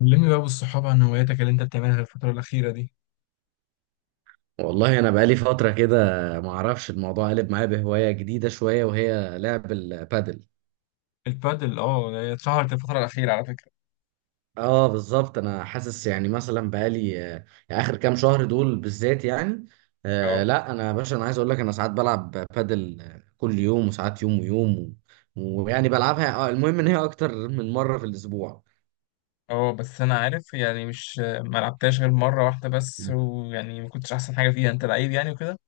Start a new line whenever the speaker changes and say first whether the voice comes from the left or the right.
left: كلمني بقى بالصحاب عن هواياتك اللي انت بتعملها الفترة الأخيرة دي.
right: والله انا بقالي فتره كده، ما اعرفش الموضوع قلب معايا بهوايه جديده شويه وهي لعب البادل.
left: البادل، اه، هي اتشهرت الفترة الأخيرة على فكرة.
right: اه بالظبط، انا حاسس يعني مثلا بقالي اخر كام شهر دول بالذات يعني. آه
left: اه
right: لا، انا يا باشا انا عايز اقول لك انا ساعات بلعب بادل كل يوم وساعات يوم ويوم ويعني بلعبها المهم ان هي اكتر من مره في الاسبوع.
left: اه بس أنا عارف يعني مش ما لعبتهاش غير مرة واحدة بس، ويعني ما كنتش أحسن حاجة فيها، أنت لعيب يعني وكده.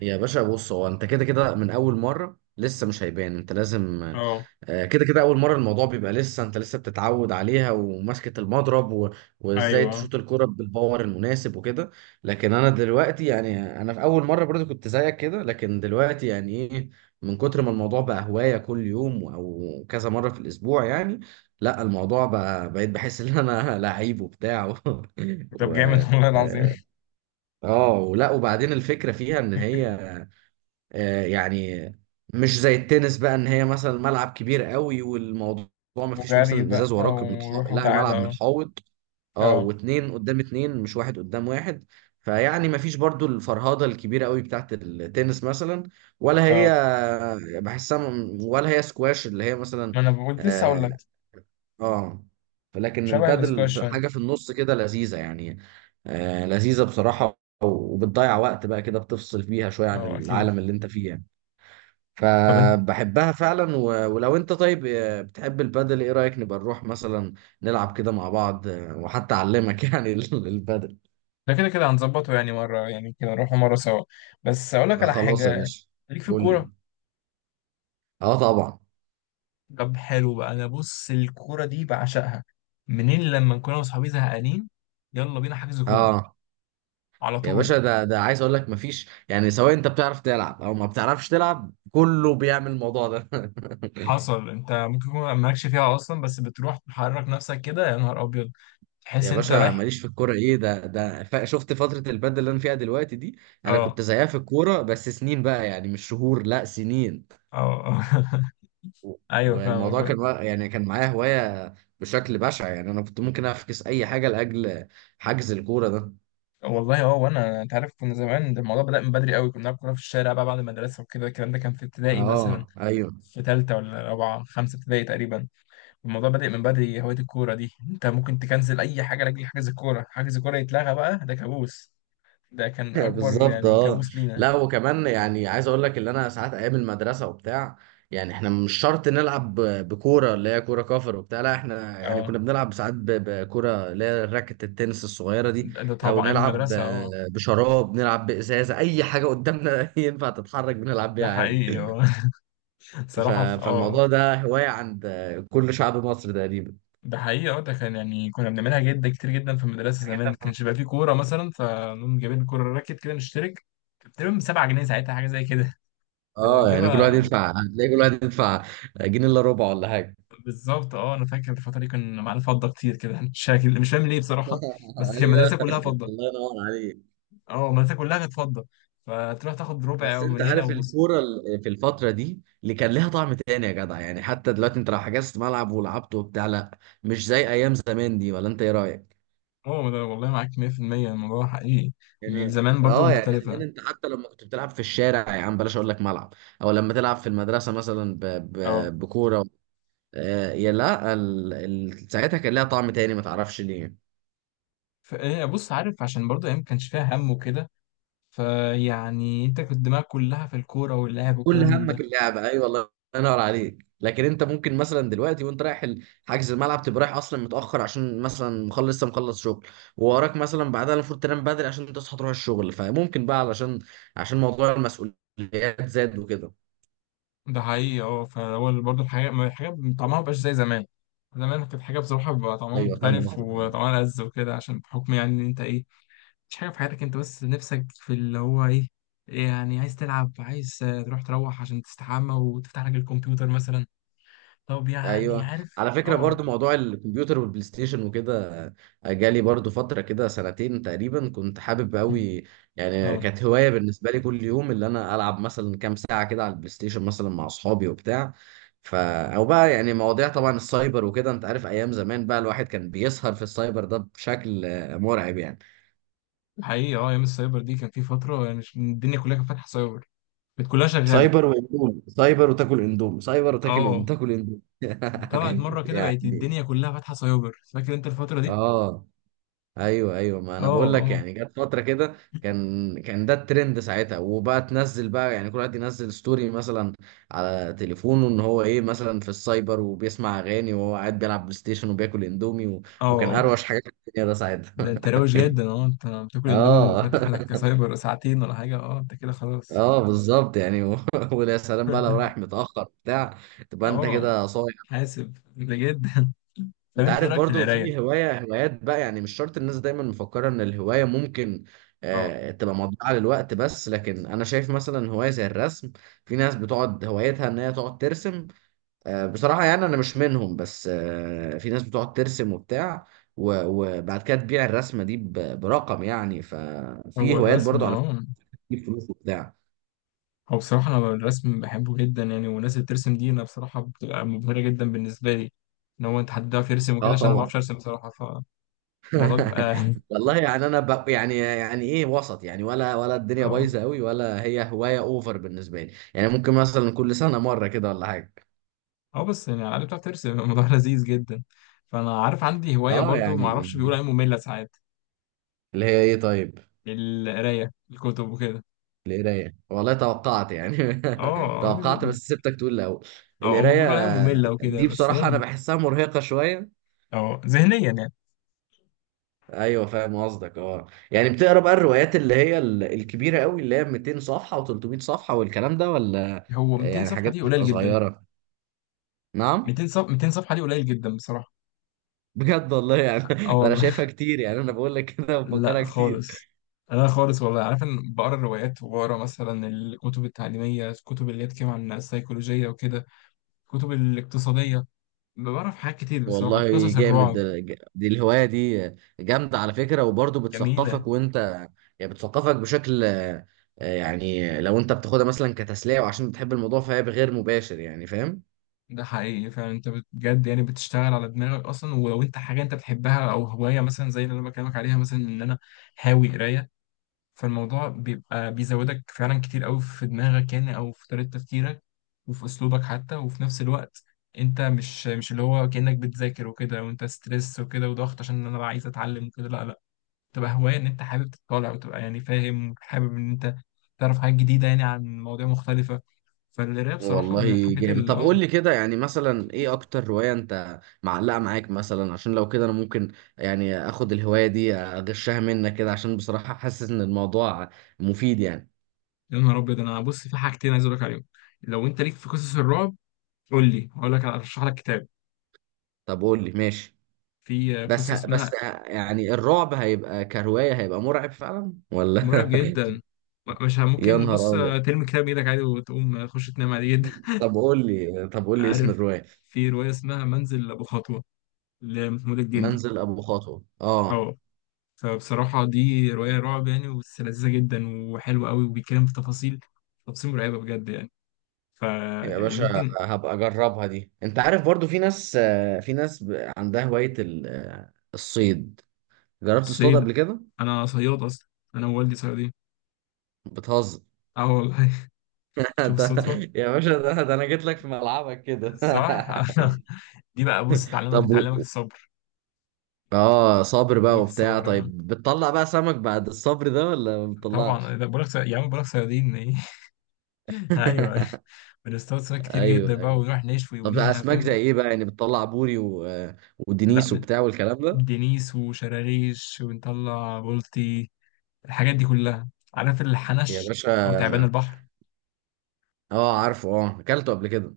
right: يا باشا بص، هو انت كده كده من اول مره لسه مش هيبان، انت لازم
left: اه
right: كده كده اول مره الموضوع بيبقى، لسه انت لسه بتتعود عليها وماسكه المضرب وازاي
left: أيوه.
right: تشوط الكرة بالباور المناسب وكده. لكن انا دلوقتي يعني، انا في اول مره برضو كنت زيك كده، لكن دلوقتي يعني ايه، من كتر ما الموضوع بقى هوايه كل يوم او كذا مره في الاسبوع يعني، لا الموضوع بقى، بقيت بحس ان انا لعيب وبتاع
left: طب
right: و...
left: جامد والله العظيم.
right: اه، ولا وبعدين الفكره فيها ان هي يعني مش زي التنس بقى، ان هي مثلا ملعب كبير قوي والموضوع ما فيش
left: وجري
right: مثلا
left: بقى،
right: ازاز وراك
left: وروح
right: لا
left: وتعالى
right: الملعب متحوط. اه،
left: اه
right: واتنين قدام اتنين مش واحد قدام واحد. فيعني ما فيش برضو الفرهدة الكبيرة قوي بتاعت التنس مثلا، ولا هي
left: اه
right: بحسها ولا هي سكواش اللي هي مثلا.
left: ما أنا بقول، لسه أقول لك
right: اه. آه. لكن
left: شبه
right: البادل
left: الاسكواش
right: في
left: فعلا.
right: حاجة في النص كده لذيذة يعني. آه لذيذة بصراحة، وبتضيع وقت بقى كده بتفصل فيها شوية عن
left: اه أكيد.
right: العالم اللي انت فيه يعني.
left: طب انت
right: فبحبها فعلا، ولو انت طيب بتحب البادل، ايه رأيك نبقى نروح مثلا نلعب كده مع بعض وحتى اعلمك يعني البادل.
left: ده كده كده هنظبطه، يعني مرة يعني كده نروحوا مرة سوا. بس أقول لك على
right: خلاص يا
left: حاجة
right: باشا.
left: ليك في
right: قول
left: الكورة.
right: لي. اه طبعا.
left: طب حلو بقى، انا بص الكوره دي بعشقها. منين لما نكون انا واصحابي زهقانين، يلا بينا حجز كوره
right: اه
left: على
right: يا
left: طول.
right: باشا، ده ده عايز اقول لك مفيش، يعني سواء انت بتعرف تلعب او ما بتعرفش تلعب كله بيعمل الموضوع ده
left: حصل، انت ممكن يكون مالكش فيها اصلا، بس بتروح تحرك نفسك كده، يا نهار ابيض تحس
right: يا
left: انت
right: باشا،
left: رايح.
right: ماليش في الكوره ايه؟ ده شفت فتره البادل اللي انا فيها دلوقتي دي؟ انا
left: اه
right: كنت زيها في الكوره بس سنين بقى يعني، مش شهور، لا سنين.
left: اه ايوه، فاهمك
right: والموضوع
left: بقى.
right: كان يعني كان معايا هواية بشكل بشع، يعني أنا كنت ممكن أفكس أي حاجة لأجل حجز الكورة ده.
left: والله اه، وانا انت عارف كنا زمان، ده الموضوع بدأ من بدري قوي، كنا بنلعب كوره في الشارع بقى بعد المدرسه وكده، الكلام ده كان في ابتدائي مثلا،
right: اه ايوه
left: في ثالثه ولا رابعه خمسه ابتدائي تقريبا. الموضوع بادئ من بدري هواية الكورة دي، انت ممكن تكنسل اي حاجة لاجل حجز الكورة. حجز الكورة يتلغى بقى ده كابوس، ده كان اكبر
right: بالظبط.
left: يعني
right: اه
left: كابوس لينا.
right: لا، وكمان يعني عايز اقول لك اللي انا ساعات ايام المدرسه وبتاع، يعني احنا مش شرط نلعب بكوره اللي هي كوره كفر وبتاع، لا احنا يعني
left: اه
right: كنا بنلعب ساعات بكوره اللي هي راكت التنس الصغيره دي.
left: ده ده
right: او
left: طبعا ايام
right: نلعب
left: المدرسة اه.
right: بشراب، نلعب بازازه، اي حاجه قدامنا ينفع تتحرك بنلعب
left: ده
right: بيها عادي.
left: حقيقي اه
right: ف...
left: صراحة في اه.
right: فالموضوع ده هواية عند كل شعب مصر تقريبا.
left: ده حقيقي اه، ده كان يعني كنا بنعملها جدا كتير جدا في المدرسة زمان، كانش بقى فيه كورة مثلا فنقوم جايبين كورة راكت كده نشترك، كانت تقريبا ب 7 جنيه ساعتها حاجة زي كده كنا
right: اه يعني، كل واحد
left: بنجيبها.
right: يدفع، هتلاقي كل واحد يدفع جنيه الا ربع ولا حاجة.
left: بالظبط اه، انا فاكر الفترة دي كان معانا فضة كتير كده شكل، مش فاهم ليه بصراحة، بس كان المدرسة
right: ايوه،
left: كلها فضة.
right: الله ينور عليك.
left: اه، مدرسة كلها كانت فضة، فتروح تاخد ربع
right: بس
left: او
right: انت
left: جنيه
right: عارف
left: او نص.
right: الكوره في الفتره دي اللي كان لها طعم تاني يا جدع، يعني حتى دلوقتي انت لو حجزت ملعب ولعبت وبتاع لا مش زي ايام زمان دي، ولا انت ايه رايك؟
left: اه ده والله معاك 100%، الموضوع حقيقي.
right: يعني
left: زمان برضو
right: اه، يعني
left: مختلفة
right: زمان انت حتى لما كنت بتلعب في الشارع يا عم، بلاش اقول لك ملعب، او لما تلعب في المدرسه مثلا ب...
left: اه.
right: ب... بكوره يا لا ساعتها كان لها طعم تاني ما تعرفش ليه.
left: فايه بص، عارف عشان برضو ايام ما كانش فيها هم وكده، فيعني انت كنت دماغك كلها في الكورة واللعب
right: كل
left: والكلام من
right: همك
left: ده.
right: اللعبه، ايوه الله ينور عليك. لكن انت ممكن مثلا دلوقتي وانت رايح حجز الملعب، تبقى رايح اصلا متاخر عشان مثلا مخلص، لسه مخلص شغل، ووراك مثلا بعدها المفروض تنام بدري عشان تصحى تروح الشغل، فممكن بقى عشان موضوع المسؤوليات زاد وكده.
left: ده حقيقي اه، فهو برضو الحاجة الحاجة طعمها مبقاش زي زمان، زمان كانت حاجة بصراحة بيبقى طعمها
right: ايوه فاهم
left: مختلف
right: قصدك.
left: وطعمها لذ وكده، عشان بحكم يعني ان انت ايه، مش حاجة في حياتك انت بس نفسك في اللي هو ايه. يعني عايز تلعب، عايز تروح عشان تستحمى وتفتح لك الكمبيوتر مثلا. طب يعني
right: ايوه
left: عارف
right: على فكره،
left: اه
right: برضو موضوع الكمبيوتر والبلاي ستيشن وكده جالي برضو فتره كده سنتين تقريبا كنت حابب قوي. يعني
left: اه
right: كانت هوايه بالنسبه لي كل يوم، اللي انا العب مثلا كام ساعه كده على البلاي ستيشن مثلا مع اصحابي وبتاع. ف او بقى يعني مواضيع طبعا السايبر وكده، انت عارف ايام زمان بقى الواحد كان بيسهر في السايبر ده بشكل مرعب يعني.
left: حقيقي اه، ايام السايبر دي كان في فترة يعني، الدنيا كلها كانت فاتحة سايبر، كانت كلها شغالة.
right: سايبر واندومي، سايبر وتاكل اندومي، سايبر وتاكل
left: اه
right: اندومي
left: طلعت مرة كده بقت
right: يعني.
left: الدنيا كلها فاتحة سايبر، فاكر انت الفترة دي؟
right: اه ايوه ايوه، ما
left: اه
right: انا بقول لك
left: اه
right: يعني جت فتره كده، كان ده الترند ساعتها، وبقى تنزل بقى يعني كل واحد ينزل ستوري مثلا على تليفونه، ان هو ايه مثلا في السايبر وبيسمع اغاني وهو قاعد بيلعب بلاي ستيشن وبياكل اندومي
left: اه
right: وكان
left: آه.
right: اروش حاجه في الدنيا ده ساعتها.
left: ده انت روش جدا اه، انت بتاكل اندومي
right: اه
left: وفاتح لك سايبر ساعتين ولا حاجة، اه انت كده خلاص
right: اه بالظبط يعني ويا سلام بقى لو رايح متاخر بتاع، تبقى انت
left: اه
right: كده صايع.
left: حاسب بجد. طب
right: انت
left: انت ايه
right: عارف
left: رايك في
right: برضو في
left: القرايه.
right: هوايات بقى، يعني مش شرط الناس دايما مفكرة ان الهواية ممكن
left: اه
right: تبقى مضيعة للوقت، بس لكن انا شايف مثلا هواية زي الرسم. في ناس بتقعد هوايتها ان هي تقعد ترسم. بصراحة يعني انا مش منهم، بس في ناس بتقعد ترسم وبتاع و- وبعد كده تبيع الرسمة دي برقم يعني. ففي
left: هو
right: هوايات
left: الرسم
right: برضو على
left: اه.
right: فكرة بتجيب فلوس وبتاع.
left: هو بصراحه انا الرسم بحبه جدا يعني، والناس اللي بترسم دي انا بصراحه بتبقى مبهره جدا بالنسبه لي، ان هو انت حد بيعرف يرسم وكده،
right: اه
left: عشان انا ما
right: طبعا
left: بعرفش ارسم بصراحه، فالموضوع بيبقى
right: والله يعني انا يعني ايه، وسط يعني، ولا الدنيا
left: اه
right: بايظه قوي ولا هي هوايه اوفر بالنسبه لي، يعني ممكن مثلا كل سنه مره كده ولا حاجه.
left: اه، بس يعني على بتعرف ترسم الموضوع لذيذ جدا. فانا عارف عندي هوايه
right: اه
left: برضو، ما
right: يعني
left: اعرفش بيقولوا عليها ممله ساعات،
right: اللي هي ايه طيب؟
left: القرايه الكتب وكده.
right: القرايه؟ والله توقعت يعني
left: اه
right: توقعت،
left: بي-
right: بس سبتك تقول الاول.
left: اه هم
right: القرايه
left: بيقولوا عليها ممله وكده،
right: دي
left: بس هي
right: بصراحه انا بحسها مرهقه شويه.
left: اه ذهنيا يعني.
right: ايوه فاهم قصدك. اه يعني بتقرا بقى الروايات اللي هي الكبيره قوي، اللي هي 200 صفحه و300 صفحه والكلام ده، ولا
left: هو
right: يعني
left: 200 صفحه
right: حاجات
left: دي قليل
right: بتبقى
left: جدا.
right: صغيره؟ نعم.
left: 200 صفحه دي قليل جدا بصراحه.
right: بجد والله يعني
left: اه
right: انا
left: والله
right: شايفها كتير، يعني انا بقول لك كده بفكرها
left: لا
right: كتير.
left: خالص، انا خالص والله عارف ان بقرا الروايات، وبقرا مثلا الكتب التعليميه، الكتب اللي هي بتتكلم عن السيكولوجيه وكده، الكتب الاقتصاديه، بقرا في حاجات كتير بصراحه،
right: والله
left: قصص
right: جامد.
left: الرعب.
right: دي الهواية دي جامدة على فكرة، وبرضه
left: جميله.
right: بتثقفك، وانت يعني بتثقفك بشكل يعني لو انت بتاخدها مثلا كتسلية وعشان بتحب الموضوع فهي بغير مباشر، يعني فاهم.
left: ده حقيقي فعلا، انت بجد يعني بتشتغل على دماغك اصلا، ولو انت حاجه انت بتحبها او هوايه مثلا زي اللي انا بكلمك عليها، مثلا ان انا هاوي قرايه، فالموضوع بيبقى بيزودك فعلا كتير قوي في دماغك، يعني او في طريقة تفكيرك، وفي اسلوبك حتى، وفي نفس الوقت انت مش اللي هو كأنك بتذاكر وكده وانت ستريس وكده وضغط عشان انا بقى عايز اتعلم وكده، لا لا، تبقى هواية ان انت حابب تطالع، وتبقى يعني فاهم، حابب ان انت تعرف حاجات جديدة يعني عن مواضيع مختلفة. فالقراية بصراحة من
right: والله
left: الحاجات
right: جامد.
left: اللي
right: طب
left: اه،
right: قول لي كده، يعني مثلا ايه اكتر هواية انت معلقة معاك مثلا؟ عشان لو كده انا ممكن يعني اخد الهواية دي اغشها منك كده، عشان بصراحة حاسس ان الموضوع مفيد يعني.
left: يا نهار ابيض انا بص في حاجتين عايز اقول لك عليهم، لو انت ليك في قصص الرعب قول لي هقول لك ارشح لك كتاب.
right: طب قول لي ماشي.
left: في
right: بس
left: قصة
right: بس
left: اسمها،
right: يعني الرعب هيبقى كرواية، هيبقى مرعب فعلا ولا؟
left: مرعب جدا، م- مش ه-
right: يا
left: ممكن بص
right: نهار أبيض.
left: ترمي كتاب بايدك عادي وتقوم تخش تنام عادي جدا
right: طب قول لي اسم
left: عارف
right: الرواية.
left: في رواية اسمها منزل أبو خطوة لمحمود الجندي
right: منزل أبو خطوة اه.
left: اه، فبصراحة دي رواية رعب يعني، بس لذيذة جدا وحلوة قوي، وبيتكلم في تفاصيل، تفاصيل مرعبة بجد يعني، ف
right: يا
left: يعني
right: باشا
left: ممكن.
right: هبقى أجربها دي. أنت عارف برضو في ناس، في ناس عندها هواية الصيد. جربت تصطاد
left: الصيد،
right: قبل كده؟
left: أنا صياد أصلا، أنا ووالدي صيادين.
right: بتهزر؟
left: اه والله شوف
right: ده-
left: الصدفة.
right: يا باشا، ده أنا جيت لك في ملعبك كده
left: صح دي بقى بص تعلمك
right: طب
left: تعلمك الصبر.
right: اه صابر بقى وبتاع،
left: الصبر آه.
right: طيب بتطلع بقى سمك بعد الصبر ده ولا ما
left: طبعا
right: بتطلعش؟
left: ده بقولك يا عم بقولك صيادين ايه ايوه. بنصطاد سمك كتير جدا
right: ايوه
left: بقى
right: ايوه.
left: ونروح نشوي
right: طب
left: يوميها
right: اسماك زي
left: فاهم.
right: ايه بقى يعني؟ بتطلع بوري
left: لا
right: ودنيس
left: م-
right: وبتاع والكلام ده.
left: دنيس وشراريش ونطلع بلطي، الحاجات دي كلها. عارف
right: يا
left: الحنش او تعبان
right: باشا،
left: البحر.
right: اه عارفه، اه اكلته قبل كده.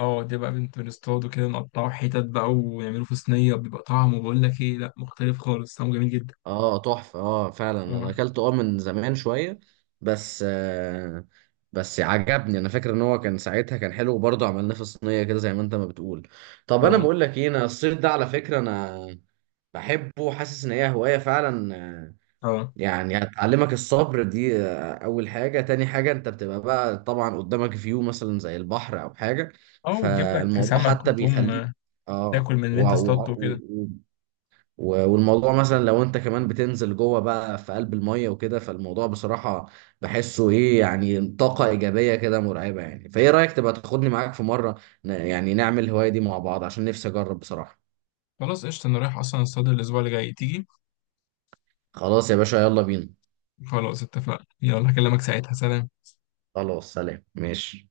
left: اه ده بقى بنت بنصطاده كده، نقطعه حتت بقى ونعمله في صينيه، بيبقى طعمه بقول لك ايه، لا مختلف خالص، طعمه جميل جدا.
right: اه تحفه، اه فعلا انا
left: اه
right: اكلته اه من زمان شويه. بس آه بس عجبني، انا فاكر ان هو كان ساعتها كان حلو، وبرضه عملناه في صينيه كده زي ما انت ما بتقول. طب انا
left: اه
right: بقول لك ايه، انا الصيد ده على فكره انا بحبه، حاسس ان هي هوايه فعلا.
left: اه
right: يعني هتعلمك الصبر دي اول حاجة، تاني حاجة انت بتبقى بقى طبعا قدامك فيو مثلا زي البحر او حاجة،
left: اه وتجيب لك
right: فالموضوع
left: سمك،
right: حتى
left: وتقوم
right: بيخليك
left: تاكل
right: اه
left: من اللي انت اصطادته وكده.
right: والموضوع مثلا لو انت كمان بتنزل جوه بقى في قلب المية وكده، فالموضوع بصراحة بحسه ايه يعني طاقة ايجابية كده مرعبة يعني، فايه رأيك تبقى تاخدني معاك في مرة يعني نعمل الهواية دي مع بعض عشان نفسي اجرب بصراحة؟
left: خلاص قشطة، انا رايح اصلا اصطاد الاسبوع اللي جاي، تيجي؟
right: خلاص يا باشا يلا بينا.
left: خلاص اتفقنا، يلا هكلمك ساعتها، سلام.
right: خلاص سلام ماشي.